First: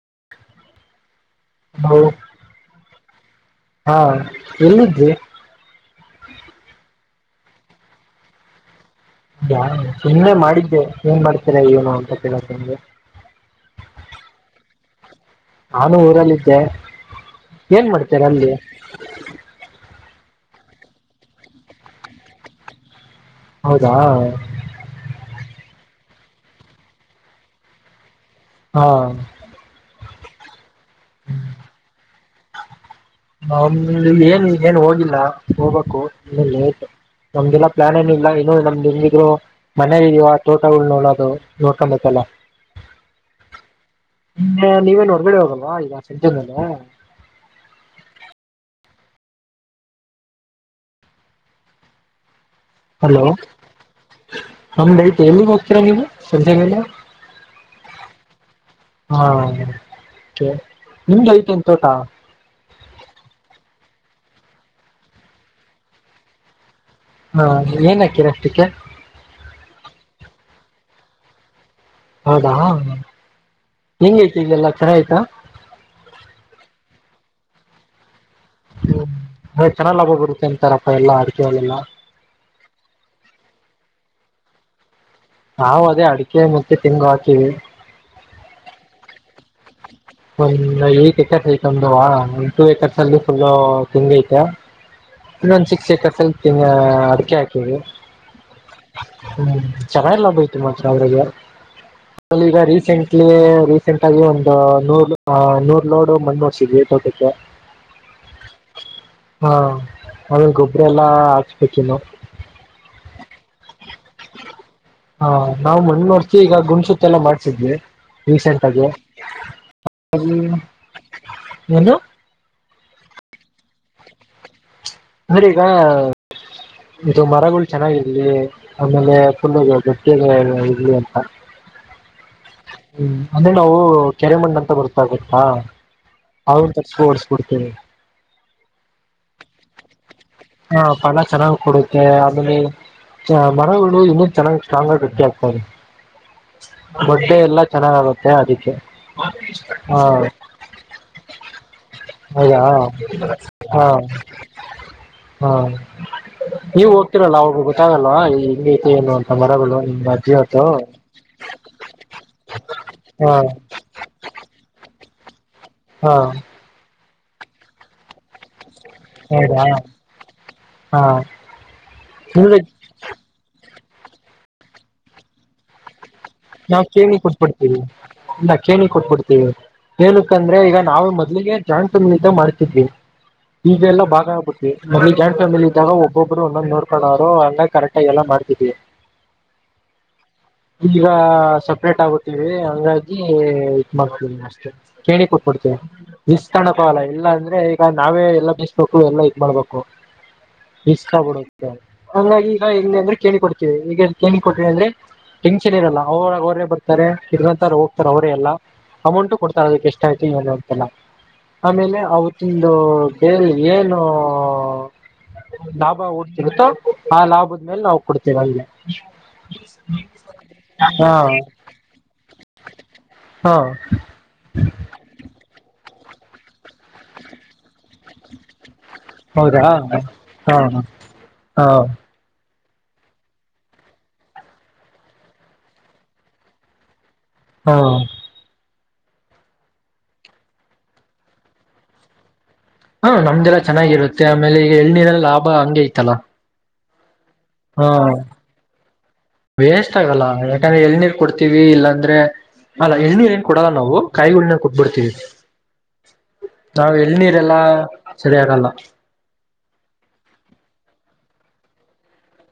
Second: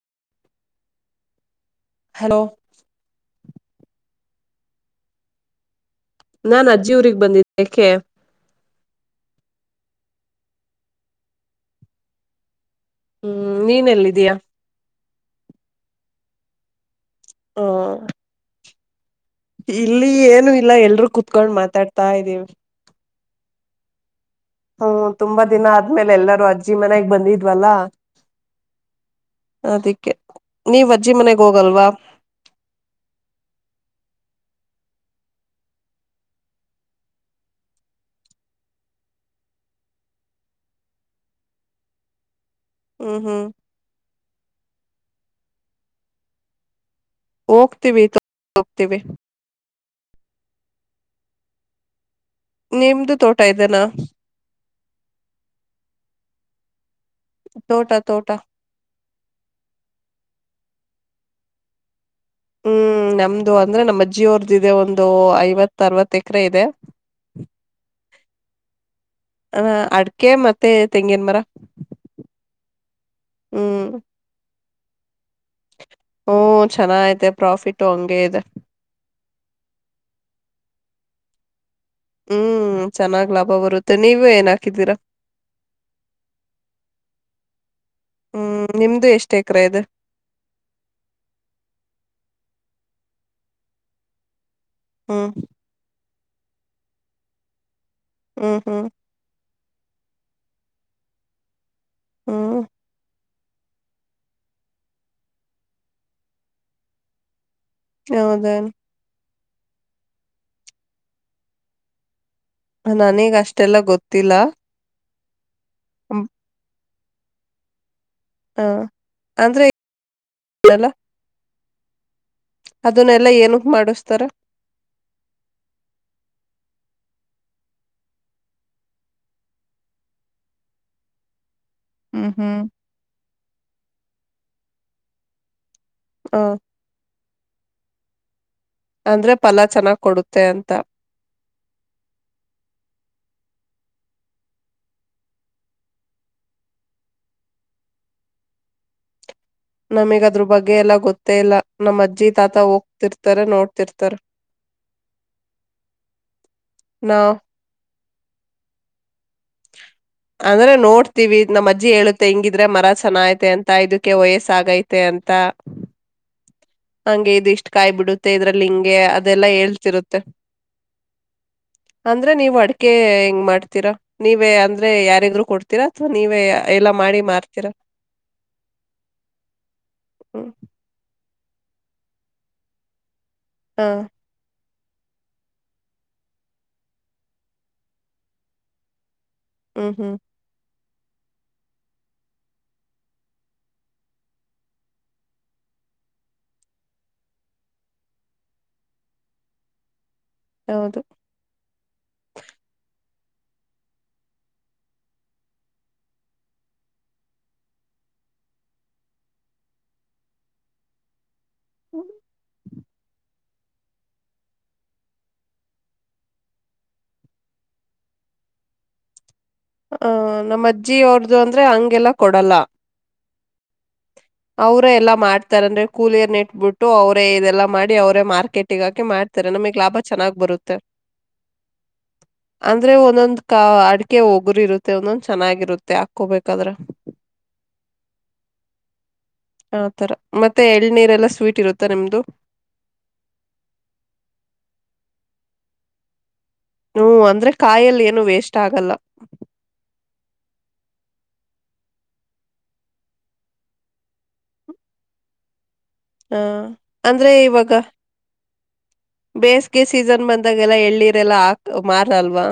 [inaudible] Hello [unintelligible] ಹಾ ಎಲ್ಲಿದ್ವಿ [unintelligible] ಜುರಿಗ್ ಬಂದಿ ಬಂದಿದ್ದೆ ಏಕೆ [unintelligible] ಯ ಸುಮ್ಮನೆ ಮಾಡಿದ್ದೆ ಏನ್ ಮಾಡ್ತೀರಾ ಏನು ಅಂತ ಕೇಳೋಕೆ [unintelligible] ಹ್ಮ್ ನೀನ್ ಎಲ್ಲಿದೀಯ [unintelligible] ನಾನು ಊರಲ್ಲಿದ್ದೆ ಹ [unintelligible] ಏನ್ ಮಾಡ್ತಿರ ಅಲ್ಲಿ [unintelligible] ಇಲ್ಲಿ ಏನು ಇಲ್ಲ ಎಲ್ರೂ ಕುೂತ್ಕೊಂಡ್ ಮಾತಾಡ್ತಾ ಇದ್ದೀವಿ [unintelligible] ಹೌದಾ [unintelligible] ಹ್ಮ್ ತುಂಬಾ ದಿನ ಆದ್ಮೇಲೆ ಎಲ್ಲರೂ ಅಜ್ಜಿ ಮನೆಗ್ ಬಂದಿದ್ವಲ್ಲಾ ಹಾ [unintelligible] ಅದಿಕ್ಕೆ ನೀವ್ ಅಜ್ಜಿ ಮನೆಗ್ ಹೋಗಲ್ವಾ [unintelligible] ನಮ ಏನ್ ಏನ್ ಹೋಗಿಲ್ಲ ಹೋಗ್ಬೇಕು ಇನ್ನ ಲೇಟ್ ನಮ್ಗೆಲ್ಲಾ ಪ್ಲಾನ್ ಏನು ಇಲ್ಲ ಇನ್ನು ನಮ್ದ ಹಿದ್ರು ಮನೆ ಇದುವ ತೋಟಗಳ ನೋಡೋದು ನೋಡ್ಕೊಬೇಕಲ್ಲ [unintelligible] ಹ್ಮ್ ಹ್ಮ್ [unintelligible] ನಿನ್ನೆ ನೀವೇನ್ ಹೊರ್ಗಡೆ ಹೋಗಲ್ವಾ ಈಗ ಸಿಂಚೇ ಮೇಲೆ [unintelligible] ಹೋಗ್ತೀವಿ ವ ನಾವು ಹೋಗ್ತೀವಿ [unintelligible] ನಿಮ್ದು ಹಲೋ ತೋಟ ಇದೆನಾ ಹಮ ಎಲ್ಲಿಗ್ ಹೋಗ್ತೀರಾ ನೀವು [unintelligible] ಸಂಜೆಗೆಲ್ಲ [unintelligible] ತೋಟ ತೋಟ [unintelligible] ಹಾ ನಿಮ್ದು ಐತೆ ತೋಟ [unintelligible] ಹ್ಮ್ ನಮ್ದು ಅಂದ್ರೆ ನಮ್ಮಜ್ಜಿಯ ಅವರ್ದ ಇದೆ ಒಂದು ಐವತ್ ಅರವತ್ ಎಕರೆ ಇದೆ [unintelligible] ಹಾ ಏನ್ ಹಾಕೀರ ಅಷ್ಟಕ್ಕೆ ಹ [unintelligible] ಅಡ್ಕೆ ಮತ್ತೆ ತೆಂಗೇನ್ ಮರ [unintelligible] ಹೌದಾ ಹಾ ಹ್ಮ್ ಹೆಂಗ ಐತಿದಲ್ಲ [unintelligible] ರ ಆಯ್ತಾ ಹ್ಮ ಚೆನ್ನ ಐತೆ ಪ್ರಾಫಿಟು ಹಂಗೆ ಇದೆ ಹ್ಮ ಚೆನ್ನಾಗ ಲಾಭ ಬರುತ್ತೆ ಅಂತಾರಪ್ಪ ಎಲ್ಲಾ ಅಡಿಕೆೆಲೆಲ್ಲ ಹ್ಮ್ ಚೆನ್ನಾಗ್ ಲಾಭ ಬರುತ್ತೆ ನೀವ ಏನ್ ಹಾಕಿದ್ದೀರಾ ನಾವವು ಅದೇ ಅಡಿಕೆ ಮತ್ತೆ ತಿಂಗು ಹಾಕಿವವಿ ಎಕ್ರೆ ಇದು ಒಂದ ಐಟ್ [unintelligible] ಎಕರ್ ಐತಂದುುವ ಒಂದು ಟು ಎಏಕರ್ಸ್ ಅಲ್ಲಿ ಫುಲ್ ತಿಂಡಿ ಐತೆ ಹ್ಮ್ ಇನ್ನೊಂದ್ ಸಿಕ್ಸ್ಏಕರ್ಸ್ ಈ ಅಡಿಕೆ ಹಾಕಿವಿ ಹ್ಮ್ ಹ್ಮ್ ಚೆನ್ನ ಎಲ್ಲ ಬಯ್ತು ಮಾತ್ರ ಅವ್ರರಿಗೆ ಅಲ್ಲಿ ಈಗ ಹ್ಮ್ ರೀಸೆಂಟ್ ಇಲ್ಲಿ ರೀಸೆಂಟ್ ಆಗಿ ಒಂದು ನೂರ್ ನೂರ್ ಲೋಡು ಮಣೋಡ್ಸಿದ್ವಿ ತೋಟಕ್ಕೆ ಹೌದಾ ಹಾ ಆಮೇಲೆ ಗೊಬ್ಬ್ರ ಎಲ್ಲಾ ಹಾಚ್ಬೇಕ ಇನ್ನು ನನೇಗ ಅಷ್ಟೇ ಅಷ್ಟೆಲ್ಲ ಗೊತ್ತಿಲ್ಲ ಹೌ [unintelligible] ನಾ ಮಣ್ ನೋಡ್ತೀ ಹ ಈಗ ಗ [unintelligible] [unintelligible] ಲ್ಲ ಮಾಡ್ಸಿದ್ವಿ ರಿಸೆಂಟ್ ಆಗೆ ಅಂದ್ರೆ ಹಾಗ ಏನಲ್ಲ ಎನು [unintelligible] ಅದನ್ನೆಲ್ಲಾ ಏನಕ್ ಮಾಡಿಸತಾರ ಅಂದ್ರೀಗ ಇದು ಮರಗಳು ಚೆನ್ನಾಗಿರ್ಲಿ ಆಮೇಲೆ ಫುಲ್ ಗಟ್ಟಿಯ ಇರ್ಲಿ ಅಂತ ಹ್ಮ್ ಹ್ಮ್ ಹ್ಮ್ ಅಂದ್ರೆ ನಾವು ಕೆರೆಮಣಂತ ಬರ್ತಾಗತ್ತಾ ಹ ಹೌದ್ರ ಸೊರ್ಸ್. ಕೊಡ್ತಿನಿ. ಅಂದ್ರೆ ಪ್ ಹಾ ಫಲ ಚೆನ್ನಾಗ್ ಕೊಡುತ್ತೆ ಆಮೇಲೆ ಅ ಮರಗಳು ಇನ್ನು ಚೆನ್ನಾಗ್ ಸ್ಟ್ರಾಂಗ್ ಆಗಿ ಗಟ್ಟಿ ಆಗ್ತದೆ ಬೊಟ್ಟೆ ಎಲ್ಲಾ ಚೆನ್ನಾಗ್ ಆಗತ್ತೆ ಅದಕ್ಕೆ. ಹಾ ನಮಿಗ್ದ್ರ ಬಗ್ಗೆ ಎಲ್ಲ ಗೊತ್ತೇ ಇಲ್ಲ ನಮ್ಮಜ್ಜಿ ತಾತ ಹೌದಾ ಹೋಗ್ತಿರ್ತಾರೆ ಹಾ ನೋಡ್ತಿರ್ತಾರೆ. ಹಾ ನೀವು ನಾವ್ ಹೋಗ್ತೀರಲ್ಲ ಅವ್ಗ ಗೊತ್ತಾಗ ಅಲ್ಲ ಇಲ್ ಹೆಂಗೈತೆ ಏನು ಅಂತ. ಮರಗಳು ನಿಮ್ಗೆ ಅಜ್ಜಿವತ್ತು ಅಂದ್ರೆ ನೋಡ್ತೀವಿ ನಮ್ ಅಜ್ಜಿ ಹೇಳುತ್ತೆ ಹಿಂಗಿದ್ರೆ ಮರ ಚೆನ್ನ ಹಾ ಐತೆ ಅಂತ ಇದಕ್ಕೆ ವಯಸ್ ಆಗೈತ್ ತೆ ಅಂತ. ಹಾಂ ಹಂಗೆ ಇದು ಇಷ್ಟ್ ಕಾಯ್ ಬಿಡುತ್ತೆ ಇದ್ರಲ್ ಹಿಂಗ್ ಗೆ ಅದೆಲ್ಲ ಹೌದಾ ಹೇಳ್ತಿರುತ್ತೆ ಹಾ ಅಂದ್ರೆ ನೀವು ನಿಮ್ಗೆ ಅಡಿಕೆ ಹೆಂಗ್ ಮಾಡ್ ತೀರಾ ನೀವೇ ಅಂದ್ರೆ ಯಾರಿದ್ರು ಕೊಡ್ತೀರಾ? ಅಥವಾ ನೀವೇ ನಾವ್ ಎಲ್ಲ ಕೇಣಿ ಮಾಡಿ ಮಾರ್ತೀರಾ ಕೊಟ್ಬಿಡ್ತೀವಿ. ಇಲ್ಲ ಕೇಣಿ ಕೊಟ್ಬಿಡ್ತೀವಿ ಹ್ಮ್ ಏನುಕಂದ್ರೆ ಈಗ ನಾವೆ ಮತ್ ಕೇಣಿಗೆ ಜಾಯಿಂಟ್ ಫ್ಯಾಮಿಲಿಂದ ಮಾಡ್ತಿದ್ವಿ. ಹಾ ಈಗೆಲ್ಲ ಭಾಗ ಆಗ್ಬಿಟ್ ವಿ ಮೊದ್ಲು ಜಾಯಿಂಟ್ ಫ್ಯಾಮಿಲಿ ಲಿದ್ದಾಗ ಒಬ್ಬೊಬ್ರು ಒಂದೊಂದ್ ನೋಡ್ಕೊಳ್ಳೋರು ಹಂಗಾಗ್ ಕರೆಕ್ಟಾಗ್ ಎಲ್ಲ ಮಾಡ್ತಿದ್ವಿ. ಹ್ಮ್ ಹ್ಮ್ ಈಗ ಸಪ್ರೇಟ್ ಆಗ್ಬಿಟ್ಟೀವಿ ಹಂಗಾಗಿ ಇದ್ ಮಾಡ್ತೀನಿ ಅಷ್ಟೆ. ಕೇಣಿ ಕೊಟ್ಬಿಡ್ತೀನಿ ಈಸ್ಕೊಣಕ್ ಹೋಗಲ್ಲ ಇಲ್ಲಾಂದ್ರೆ ಈಗ ನಾವೇ ಎಲ್ಲ ಬೀಸ್ಬೇಕು ಎಲ್ಲಾ ಇದ್ ಮಾಡ್ಬೇಕು. ಹೌದು ಈಸ್ಕಬಿಡದ್ ದು ಹಂಗಾಗಿ ಈಗ ಹೆಂಗಂದ್ರೆ ಕೇಣಿ ಕೊಡ್ತೀವಿ ಈಗ ಎಷ್ಟ್ ಕೇಣಿ ಕೊಡ್ರಿ ಅಂದ್ರೆ ಟೆನ್ಷನ್ ಇರಲ್ಲ ಅವ್ರಾಗ್ ಅವರೇ ಬರ್ತಾರೆ ಕಿತ್ಕಂತಾರ್ ಹೋಗ್ತಾರವರೇ ಎಲ್ಲ. ಅಮೌಂಟು ಕೊಡ್ತಾರೆ ಅದುಕ್ ಎಷ್ಟಾಯ್ತು ಏನು ಅಂತೆಲ್ಲ. ಆಮೇಲೆ ಅವತ್ತಿಂದು [unintelligible] ಏನು ಲಾಭ ಉಳ್ಸಿರುತ್ತೋ ಆ ಲಾಭದ್ ಮೇಲೆ ನಾವು ಕೊಡ್ತೀವ್ ಅಲ್ಲಿಗೆ. ಹ. ನಮ್ಮ ಅಜ್ಜಿ ಅವರ್ದು ಅಂದ್ರೆ ಹಂಗೆಲ್ಲಾ ಕೊಡಲ್ಲ. ಹಾ ಅವ್ರೆ ಎಲ್ಲಾ ಮಾಡ್ತಾರಂದ್ರೆ ಕೂಲಿಯರ್ನ ಇಟ್ಬುಟ್ ಟು ಅವ್ರೇ ಇದೆಲ್ಲಾ ಮಾಡಿ ಅವ್ರೇ ಮಾರ್ಕೆಟಿಗ್ ಹಾಕಿ ಮಾಡ್ತಾರೆ ಹೌದಾ ನಮಿಗ್ ಲಾಭ ಚೆನ್ನಾಗ್ ಹಾ ಬರುತ್ತೆ. ಹಾ ಅಂದ್ರೆ ಒಂದೊಂದ್ ಕ ಅಡಿಕೆ ಒಗ್ರು ಇರುತ್ತೆ ಒಂದೊಂದ್ ಚೆನ್ನಾಗಿರುತ್ತೆ ಹಾಕೊಬೇಕಾದ್ರ. ಹಾ ಆತರ ಮತ್ತೆ ಎಳ್ನೀರೆಲ್ಲ ಸ್ವೀಟ್ ಇರುತ್ತ ನಿಮ್ದು. ಹಾ ನಮ್ದೆಲ್ಲಾ ಚೆನ್ನಾಗಿರುತ್ತೆ ಆಮೇಲೆ ಈಗ ಎಳ್ಳನೀರ್ಲ್ಲ ಲಾಭ ಹಂಗೆ ಐತಲ್ಲಾ. ಹ್ಮ ಅಂ ದ್ರೆ ಕಾಯಲ್ ಏನು ವೇಸ್ಟ್ ಆಗಲ್ಲ. ವೇಸ್ಟ್ ಆಗಲ್ಲ ಯಾಕಂದ್ರೆ ಎಳನೀರ್ ಕೊಡ್ತೀವಿ ಇಲ್ಲಾಂದ್ರೆ ಅಲ್ಲ ಎಳ್ನೀರ್ ಏನ್ ಕೊಡಲ್ಲ ನಾವು ಕಾಯಿಗಳ ಕೊಟ್ಬಿಡ್ತೀವಿ ಹ ನಾವ್ ಎಳ್ನೀರೆಲ್ಲಾ ಸರಿ ಆಗಲ್ಲ ಹ ಬೇಸಗೆ ಸೀಸನ್ ಬಂದಾಗೆಲ್ಲ ಎಳ್ಳೀರೆಲ್ಲಾ ಹಾಕ್ ಮಾರಲ್ವಾ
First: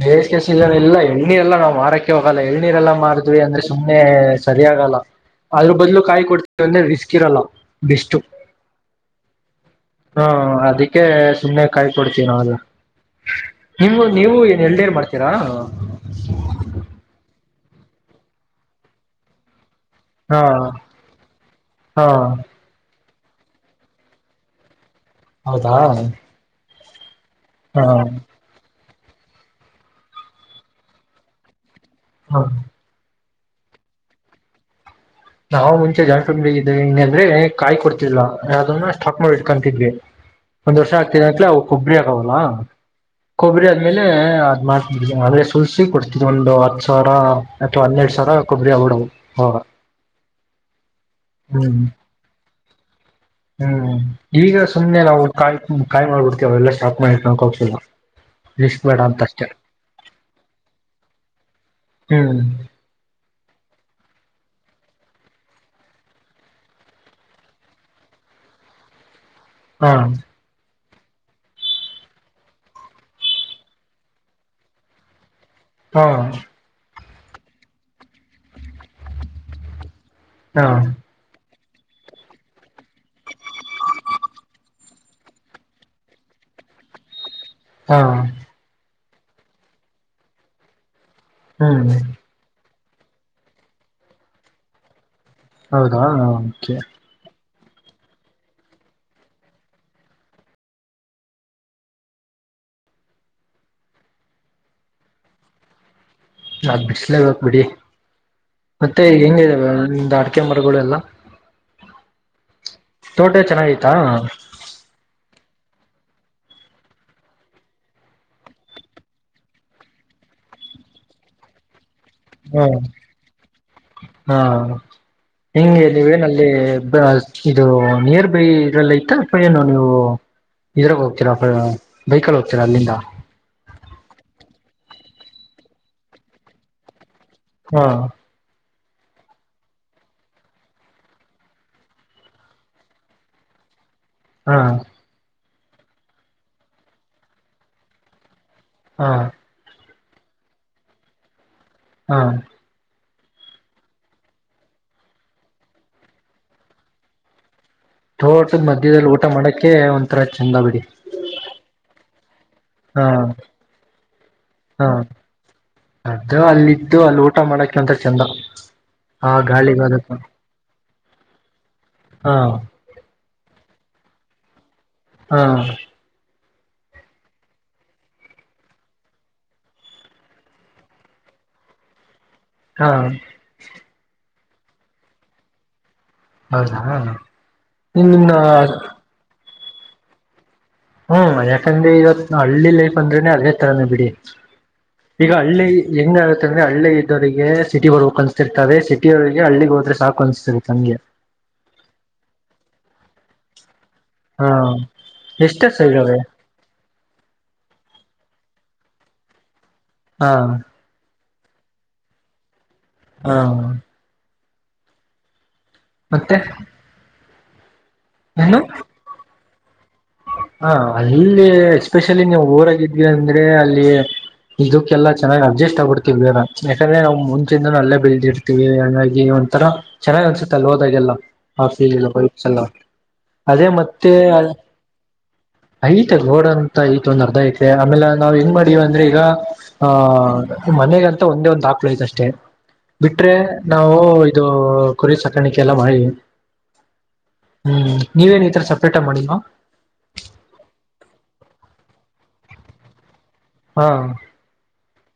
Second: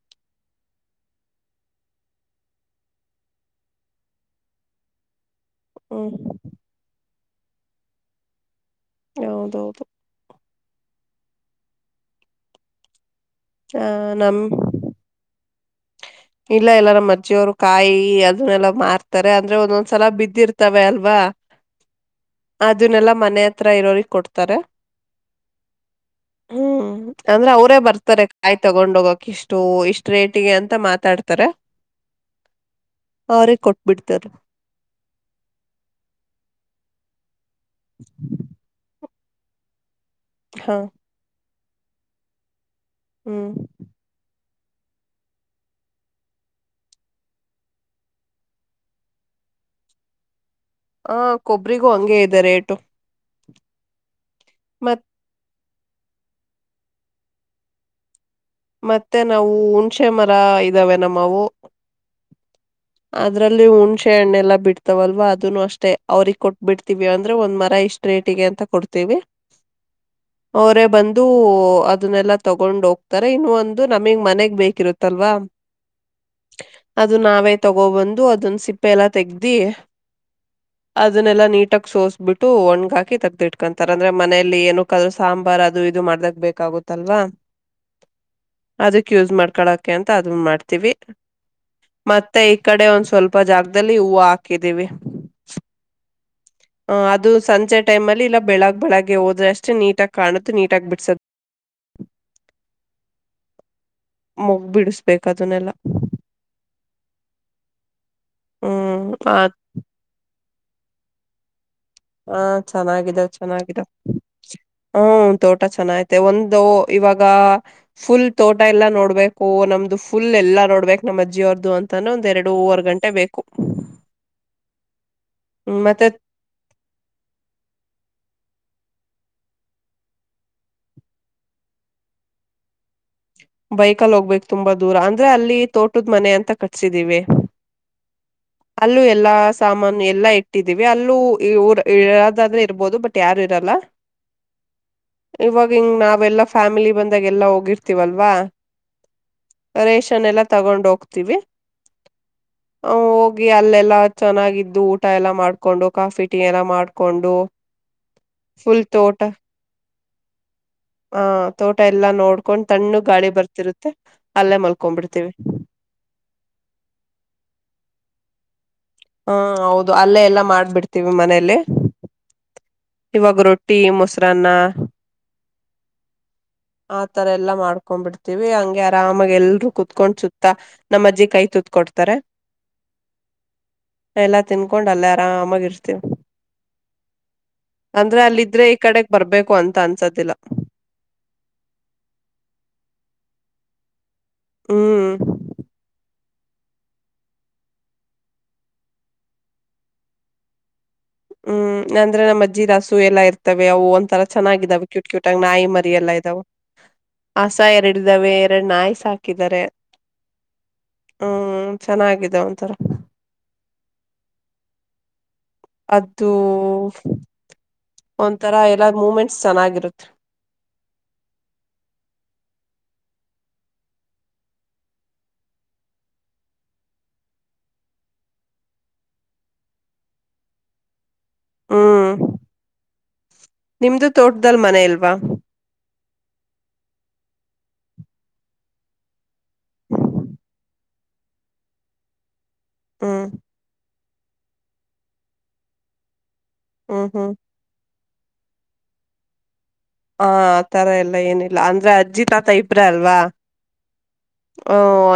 ಬೇಸ ಕೆಸ ಎಲ್ಲಾ ಎಳನೀರೆಲ್ಲಾ ನಾವ್ ಮಾರಕ್ಕೆ ಹೋಗಲ್ಲ ಎಳನೀರೆಲ್ಲ ಮಾರಿದ್ವಿ ಅಂದ್ರೆ ಸುಮ್ಮ್ನೆ ಸರಿ ಆಾಗಲ್ಲ ಅದ್ರ ಬದಲು ಹ್ಮ್ ಕಾಯ್ ಕೊಡ್ತವಿ ಅಂದ್ರೆ ರಿಸ್ಕ್ ಕ್ಕಿರಲ್ಲ ಬೆಷ್ಟು ಹೌದೌದು ಹ ಅದಕ್ಕೆ ಸುಮ್ಮ್ನೆ ಕಾಯ ಕೊಡ್ತೀವಿ ನಾವೆಲ್ಲ ಆ ನೀವು ನೀವು ನಮ್ ಏನ್ ಎಲ್ಡರ್ ಮಾಡ್ತೀರಾ ಇಲ್ಲ ಎಲ್ಲಾರ ಅಜ್ಜಿಯವ್ರು ಕಾಯಿ ಅದನ್ನೆಲ್ಲ ಮಾರ್ತಾರೆ ಅಂದ್ರೆ ಒಂದೊ ಸಲ ಹಾ ಬಿದ್ದಿರ್ತವೆ ಅಲ್ವಾ ಹಾ ಅದನ್ನೆಲ್ಲ ಮನೆ ಹತ್ರ ಇರೋರಿಗೆ ಕೊಡ್ತಾರೆ ಹೌದಾ ಹ್ಮ್ ಅಂದ್ರೆ ಅವರೇ ಹಾ ಬರ್ತಾರೆ ಕಾಯಿ ತಗೊಂ ನೋಗಕ ಇಷ್ಟು ಇಷ್ಟ್ ರೇಟಿಗೆ ಅಂತ ಮಾತ್ರ ಮಾತಾಡ್ತಾರ ಹಾ ಅವ್ರೆ ಕೊಟ್ಬಿಡ್ತಾರ ನಾವು ಮುಂಚೆ ಜಾಟುಂಡ್ ಬ ಇದಿದ್ದೇವೆ ಹಗೆ ಅಂದ್ರೆ ಕಾಯ್ ಕೊಡ್ತಿಲ್ಲ ಯಾದನ್ನ ಕಟ್ ಇಟ್ ಕಂತಿದ್ವಿ ಹಾ ಒಂದ್ ವರ್ಷ ಆಗ್ತನ ಅಂತ್ಲೇ ಕೊಬ್ರಿ ಅದವಲ್ಲ ಹ್ಮ್ ಕೊಬ್ಬರಿ ಆದ್ಮೇಲೆ ಅಂದ್ರೆ ಸುಲ್ಸಿ ಕೊಡ್ತಿದ್ ಒಂದು ಹತ್ ಸಾವಿರ ಅಥವಾ ಹನ್ನೆರಡ್ ಸಾವಿರ ಕೊಬ್ರಿ ಅವಡ ಹೋಗ ಹ ಕೊಬ್ಬರಿಗೂ ಹಂಗೆ ಇದ್ದಾರೆ ಏಟು ಹ್ಮ್ ಈಗ ಸುಮ್ಮನೆಲ್ಲ ಅವ ಕಾಯ ಕಾಯ ಮಾಡ್ಬಿಡ್ತಿವಿ ಅವೆಲ್ಲ ಸ್ಟಾಕ್ ಮಾಡಿ ಇಟ್ಕೋತ್ತಿಲ್ಲ. ಮತ್ತೆ ನಾವು ಹುಣಶೆ ಮರ ಇದಾವೆ ನಮ್ಮವು ಹುಂ ಅದ್ರಲ್ಲಿ ಹುಣ್ಸೆ ಹಣ್ಣೆ ಎಲ್ಲಾ ಬಿಡ್ತವಲ್ವಾ ಅದನ್ನು ಅಷ್ಟೇ ಅವ್ರಿಗ ಕೊಟ್ ಬಿಡ್ತೀವಿ ಅಂದ್ರೆ ಒಂದ್ ಮರ ಇಷ್ಟ್ ರೇಟಿಗೆ ಅಂತ ಕೊಡ್ತೀವಿ ಹಾ ಅವರೆ ಬಂದು ಅದನ್ನೆಲ್ಲಾ ತಗೊಂಡ ಹೋಗ್ ತರ ಇನ್ನು ಒಂದು ನಮಿಗ್ ಮನೆಗ್ ಬೇಕಿರುತ್ತಲ್ವಾ ಹಾ ಅದು ನಾವೇ ತಗೋಬಂದು ಅದನ್ ಸಿಪ್ಪೆ ಎಲ್ಲ ತೆಗ್ದಿ ಹಾ ಅದನ್ನೆಲ್ಲಾ ನೀಟ್ ಕ್ಟಾಗ ಸೋಸ್ಬಿಟ್ಟು ಒಣ್ಗ ಹಾಕಿ ತಗ್ದಿಟ್ಕೊಂತಾರ ಅಂದ್ರೆ ಮನೆಯಲ್ಲಿ ಏನುಕದ್ರು ಸಾಂಬಾರ್ ಅದು ಇದು ಮಾಡ್ದಗ ಬೇಕಾಗುತ್ತಲ್ವಾ ಹಾ ಅದಕ್ ಯೂಸ್ ಮಾಡ್ಕೊಳಕ್ಕೆ ಅಂತ ಅದು ಮಾಡ್ತೀವಿ ಹಾ ಮತ್ತೆ ಈ ಕಡೆ ಒಂದ್ ಸ್ವಲ್ಪ ಜಾಗದಲ್ಲಿ ಹೂವು ಹಾಕಿದೀವಿ ಹೌದಾ ಓಕೆ ಹ ಅದು ಸಂಜೆ ಟೈಮ್ ಅಲ್ಲಿ ಇಲ್ಲ ಬೆಳಗ್ ಬೆಳಗ್ಗೆ ಹೋದ್ರೆ ಅಷ್ಟೇ ನೀಟಾಗಿ ಕಾಣುತ್ತ ನೀಟಾಗಿ ಬಿಡ್ಸದ ಮುಗ್ ಬಿಡಿಸಬೇಕ ಅದನ್ನೆಲ್ಲ ನಾ ಬಿಚಲೇಬೇಕಕ್ ಬಿಡಿ ಮತ್ತೆ ಹ್ಮ್ ಆ ಹೆಂಗ ಇಂಗ್ ಕೆ ಮರಗಳು ಎಲ್ಲ ಹಾ ಚೆನ್ನಾಗಾಗಿದೆ ಚೆನ್ನಾಗಿದೆ ಚೆನ್ನಾಗೈತಾ ಹುಂ ತೋಟ ಚೆನ್ನ ಐತೆ ಒಂದು ಇವಾಗ ಫುಲ್ ತೋಟ ಎಲ್ಲಾ ನೋಡ್ಬೇಕು ನಮ್ದು ಫುಲ್ ಎಲ್ಲಾ ನೋಡ್ಬೇಕು ನಮ್ಮ ಅಜ್ಜಿಯ ಅವರದು ಅಂತ ಹಾ ಹಾ ಹ್ಮ್ ಹಿಂಗೆ ಮತ್ತೆ ನೀವೇನ ಅಲ್ಲಿ ಇದು ನಿಯರ್ ಬೈ ಇದ್ರಲ್ಲಲ್ಲಿ ಐತ ಏನು ನೀವು ಇದ್ರಾಗ ಹೋಗ್ತೀರಾ ಬೈಕಲ್ಲಿ ಹೋಗ್ತೀರಾ ಅಲ್ಲಿಂದ ಬೈಕಲ್ಲಿ ಹೋಗ್ಬೇಕ ತುಂಬಾ ದೂರ ಅಂದ್ರೆ ಅಲ್ಲಿ ತೋಟದ್ ಮನೆ ಅಂತ ಕಟ್ಸಿದೀವಿ ಹಾ ಅಲ್ಲೂ ಎಲ್ಲಾ ಸಾಮಾನು ಎಲ್ಲಾ ಇಟ್ಟಿದೀವಿ ಅಲ್ಲೂ ಊರ್ ಇರದಾದ್ರೆ ಇರ್ಬೋದು ಬಟ್ ಯಾರು ಇರಲ್ಲ ಹಾ ಇವಾಗ ಹಿಂಗ್ ನಾವೆಲ್ಲ ಫ್ಯಾಮಿಲಿ ಬಂದಾಗ ಎಲ್ಲ ಹೋಗಿರ್ತಿವಲ್ಲ ವಾಹ್ ಹಾ ರೇಷನ್ ಎಲ್ಲ ತಗೊಂಡ್ ಹೋಗ್ತೀವಿ ಹಾ ಹೋಗಿ ಅಲ್ಲೆಲ್ಲ ಚೆನ್ನಾಗಿದ್ದು ಊಟ ಎಲ್ಲಾ ಮಾಡ್ಕೊಂಡು ಕಾಫಿ ಟೀ ಎಲ್ಲ ಮಾಡ್ಕೊಂಡು ತೋಟದ ಫುಲ್ ಮಧ್ಯದಲ್ಲಿ ತೋಟ ಊಟ ಮಾಡಕ ಒಂಥರ ಚೆಂದ ಬಿಡಿ ಆ ತೋಟ ಎಲ್ಲಾ ನೋಡ್ಕೊಂಡ್ ತಣ್ಣು ಹಾ ಗಾಳಿ ಬರ್ತಿರುತ್ತೆ ಅಲ್ಲೇ ಹಾ ಮಲ್ಕೊಂಡ್ಬಿಡ್ತೀವಿ ಅದು ಅಲ್ಲಿದ್ದು ಅಲ್ಲಿ ಊಟ ಮಾಡಕ ಅಂತ ಚಂದ ಆ ಹ್ಮ ಗಾಳಿಗ ಹೌದು ಅದಕ್ಕ ಅಲ್ಲೇ ಎಲ್ಲಾ ಮಾಡ್ಬಿಡ್ತೀವಿ ಮನೇಲಿ ಹಾ ಇವಾಗ ರೊಟ್ಟಿ ಮೊಸರನ್ನ ಹಾ ಆತರ ಎಲ್ಲಾ ಮಾಡ್ಕೊಂಡಬಿಡ್ತೀವಿ ಹಂಗೆ ಆರಾಮಾಗ ಎಲ್ರುೂ ಕುೂತ್ಕೊಂಡ್ ಸುತ್ತ ನಮ್ಮಜ್ಜಿ ಕೈ ತೂತ್ಕೊಡ್ತಾರೆ ಹಾ ಎಲ್ಲ ತಿನ್ಕೊಂಡ್ ಅಲ್ಲ ಆರಾಮಮಗ ಇರ್ತತಿವಿ ಹೌದಾ ಹಾ ಅಂದ್ರೆ ಅಲ್ಲಿದ್ರೆ ಈ ಕಡೆಗ್ ಬರ್ಬೇಕು ಅಂತ ಅನ್ಸದಿಲ್ಲ ಹ್ಮ್ ಯಾಕಂದ್ರೆ ಇವತ್ ಹಳ್ಳಿ ಲೈಫ್ ಅಂದ್ರೆನನೆ ಅದೇ ತರಾನ ಬಿಡಿ ಹ್ಮ್. ಈಗ ಹಳ್ಳಿ ಹೆಂಗ ಅಂದ್ರ ಹಳ್ಳಿ ಇದ್ದೋರಿಗೆ ಸಿಟಿಗ ಹೋಗ್ ಅನ್ಸ್ತಿರ್ತವೆ ಸಿಟಿಯವ್ರಿಗೆ ಹಳ್ಳಿಗೆ ಹೋದ್ರೆ ಸಾಕು ಅನ್ಸ್ತಿತಂಗೆ ಹ್ಮ್ ನಂದ್ರ ನಮ್ಮ ಅಜ್ಜಿ ಕಾಸ್ ಎಲ್ಲಾ ಇರ್ತವೆ ಅವು ಒಂ ತರ ಹಾ ಚೆನ್ನಾಗಿದ್ದಾವವು ಕ್ಯೂಟ್ ಕ್ಯೂಟಗ ನಾಯಿ ಎಷ್ಟಸ ಮರಿ ಎಲ್ಲ ಇದಾವೆ ಇದಾವ ಆಸಾ ಎರಡು ಇದಾವೆ ಎರಡು ನಾಯ್ ಸಾಕಿದ್ದಾರೆ ಹಾ ಹ್ಮ್ ಚೆನ್ನಾಗಾಗಿದೆ ಒಂಥರ ಹಾ [unintelligible] ಅದುೂ ಮತ್ತೆ [unintelligible] ಒಂ ತರಾ ಏನು ಎಲ್ಲಾ ಮೂಮೆಂಟ್ ಚೆನ್ನಾಗಿರುತ್ತೆ ಹ ಅಲ್ಲಿ ಎಸ್ಪೆಷಲಿ ನೀವು ಊರಾಗಿದ್ವಿ ಅಂದ್ರೆ ಅಲ್ಲಿ ಇದುಕ್ಕೆಲ್ಲಾ ಚೆನ್ನಾಗ್ ಅಡ್ಜಸ್ಟ್ ಆಗ್ಬಿಡ್ತೀವಿ ಬೇಗ ಯಾಕಂದ್ರೆ ನಾವು ಮುಂಚಿಂದಾನು ಅಲ್ಲೇ ಬೆಳದಿರ್ತೀವಿ ಹಾಗಾಗಿ ಒಂತರಾ ಚೆನ್ನ್ ಅನ್ಸುತ್ತ ಅಲ್ಲಿ ಹೋದಾಗೆಲ್ಲ ಆ ಫಿಲಿಲ್ಲ ಹ್ಮ್. ಪರೀಕ್ಷೆ ಅಲ್ಲ ಅದೇ ನಿಮ್ದು ಮತ್ತೆ ತೋಟದಲ್ ಮನೆ ಇಲ್ವಾ? ಐತೆ ರೋಡ್ ಅಂತ ಐತ ಒಂದ್ ಅರ್ಧ ಎಕ್ರೆ ಆಮೇಲೆ ನಾವ್ ಹೆಂಗ ಮಾಡಿವ್ ಅಂದ್ರೆ ಈಗ ಆಹ ಮನೆಗಂತ ಒಂದೇ ಒಂದ್ ಹಾಕ್ಲು ಐತಷ್ಟೇ ಹ್ಮ್ ಬಿಟ್ರೆ ನಾವು ಇದು ಕುರಿ ಸಾಕಾಣಿಕ ಎಲ್ಲ ಮಾಡಿ ಹ್ಮ್ ಹ್ಮ್ ನೀವೇನು ಈ ಥರ ಸಪ್ರೇಟಗ್ ಮಾಡಿಲ್ವಾ ಹ ಆ ತರ ಎಲ್ಲ ಏನಿಲ್ಲ ಅಂದ್ರೆ ಅಜ್ಜಿ ತಾತ ಇಬ್ರೆ ಅಲ್ವಾ ಹಾ ಹ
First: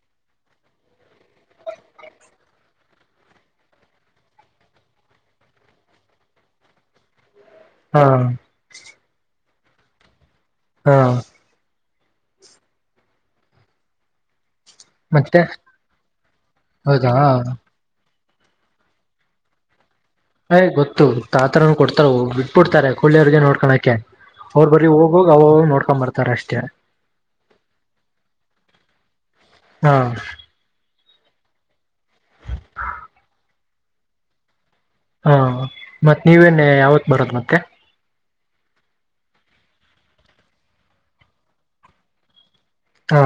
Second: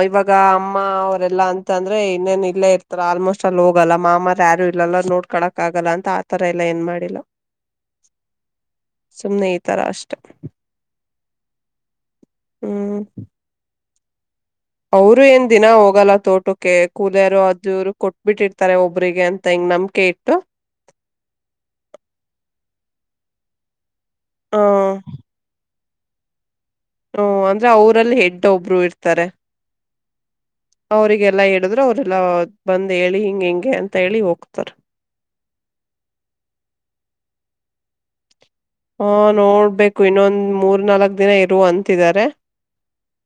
ಇವಾಗ [unintelligible] ಈಗ ಅಮ್ಮ ಅವರೆಲ್ಲಾ ಅಂತ ಅಂದ್ರೆ ಇನ್ನೇನ್ ಇಲ್ಲೇ ಇರ್ತಾರ ಆಲ್ಮೋಸ್ಟ್ ಅಲ್ಲಿ ಹೋಗಲ್ಲ ಮಾಮ ರ್ ಯಾರು ಇರಲ್ಲ ನೋಡ್ಕಳಕ್ ಆಗಲ್ಲ ಅಂತ ಆತರ ಎಲ್ಲಾ ಏನ್ ಮಾಡಿಲ್ಲ ಹಾ ಎ ರಾಸ್ಟೇ ಹಾ ಹ್ಮ್ ಅವ್ರು ಮತ್ತೆ ಏನ್ ದಿನಾ ಹೋಗಲ್ಲ ತೋಟುಕ್ಕೆ ಹೌದಾ ಕೂಲಿಯಾರು ಅದ್ವ್ರು ಕೊಟ್ಟ ಬಿಟ್ಟಿರ್ತಾರೆ ಒಬ್ರಿಗೆ ಅಂತ ಹ ಹೆಂಗ್ ನಮಕೆ ಅಯ್ ಗೊತ್ತು ತಾತರನ ಕೊಡ್ತಾರ ಬಿಟ್ಬಿಡ್ತಾರೆ ಕುಳ್ಳಿ ಅವರಿಗೆ ನೋಡ್ಕೊಳ್ಳಕ್ಕೆ ಹ ಅವ್ರ ಬರಿ ಹೋಗೋಗ ಅವ ನೋಡ್ ತಪ್ಪ ಬರ್ತಾರೆ ಅಷ್ಟೇ ಹ್ಮ ಅಂದ್ರೆ ಅವರಲ್ಲಿ ಹೆಡ್ಡ ಒಬ್ರು ಇರ್ತಾರೆ ಹಾ ಅವರಿಗೆ ಎಲ್ಲಾ ಹಿಡಿದ್ರು ಅವ್ರಲ್ಲ ಬಂದ್ ಹೇಳಿ ಹಿಂಗ್ ಹಿಂಗೆ ಅಂತ ಹೇಳಿ ಹೋಗ್ತಾರ ಹಾ ಮತ್ತ್ ನೀವೇನ್ ಯಾವತ್ ಬರೋದು ಮತ್ತೆ ಹಾ ನೋಡ್ಬೇಕು ಇನ್ನೊಂದ ಮೂರ್ ನಾಲ್ಕ್ ದಿನ ಅಂತಿದರೆ ಹಾ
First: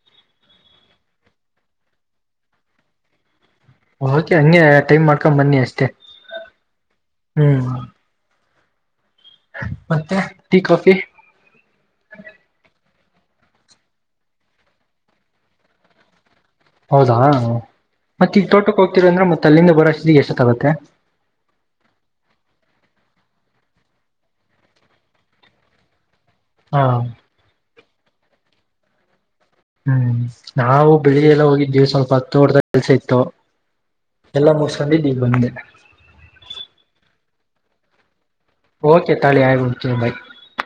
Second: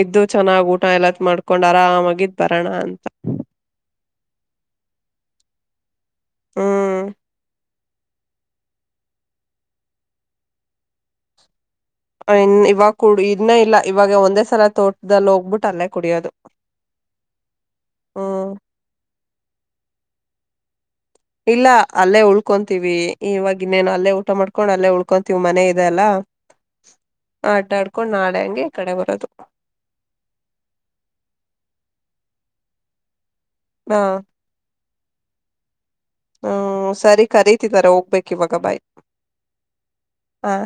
ಇದ್ದು ಚೆನ್ನಾಗ್ ಊಟ ಎಲ್ಲತ್ ಮಾಡ್ಕೊಂಡ್ ಆರಾಮಾಗಿದ್ ಬರೋಣ ಅಂತ ಓಕೆ ಹಂಗೆ ಟೈಮ್ ಮಾಡ್ಕೊಂಡ್ ಬನ್ನಿ ಅಷ್ಟೇ ಹ್ಮ್ ಹ್ಮ್ ಮತ್ತೆ ಟೀ ಕಾಫಿ ಇನ್ ಇವಾಗ ಕು ಇನ್ನ ಇಲ್ಲ ಇವಾಗ ಒಂದೇ ಸಲ ತೋಟದಲ್ಲಿ ಹೋಗ್ಬಿಟ್ಟ ಅಲ್ಲೇ ಕುಡಿಯೋದು ಹೌದಾ ಮತ್ತೆ ಈಗ ಹ್ಮ್ ತೋಟಕ್ಕೆ ಹೋಗ್ತೀರಾ ಅಂದ್ರೆ ಮತ್ತೆ ಅಲ್ಲಿಂದ ಬರ ಈಗೆ ಎಷ್ಟೊತ್ ಆಗುತ್ತೆ ಇಲ್ಲ ಅಲ್ಲೇ ಉಳ್ಕೊಂತೀವಿ ಇವಾಗ ಇನ್ನೇನು ಅಲ್ಲೇ ಊಟ ಮಾಡ್ಕೊಂಡ್ ಅಲ್ಲೇ ಉಳ್ಕೊಂತೀವಿ ಮನೆ ಇದೆ ಅಲ್ಲ ಹಾ ಆಟ ಆಡ್ ಕಕೊಂಡ್ ನಾಳೆ ಹಂಗೆ ಕಡೆ ಬರೋದು ಹ್ಮ್ ನಾವು ಬೆಳಿಗ್ಗೆ ಎಲ್ಲ ಹೋಗಿದ್ದೀವಿ ಸ್ವಲ್ಪ ಹತ್ತು ಹೊರ್ದ ಕೆಲ್ಸ ಇತ್ತು ಹಾ ಎಲ್ಲ ಮುಗುಸ್ ಬಂದಿದ್ ಈಗ್ ಬಂದೆ ಹ್ಮ ಸರಿ ಕರೀತಿದಿದ್ದಾರೆ ಹೋಗ್ಬೇಕು ಓಕೆ ತಾಲಿ ಆಯ ಕುಡಚ ಬಾಯ ಹಾ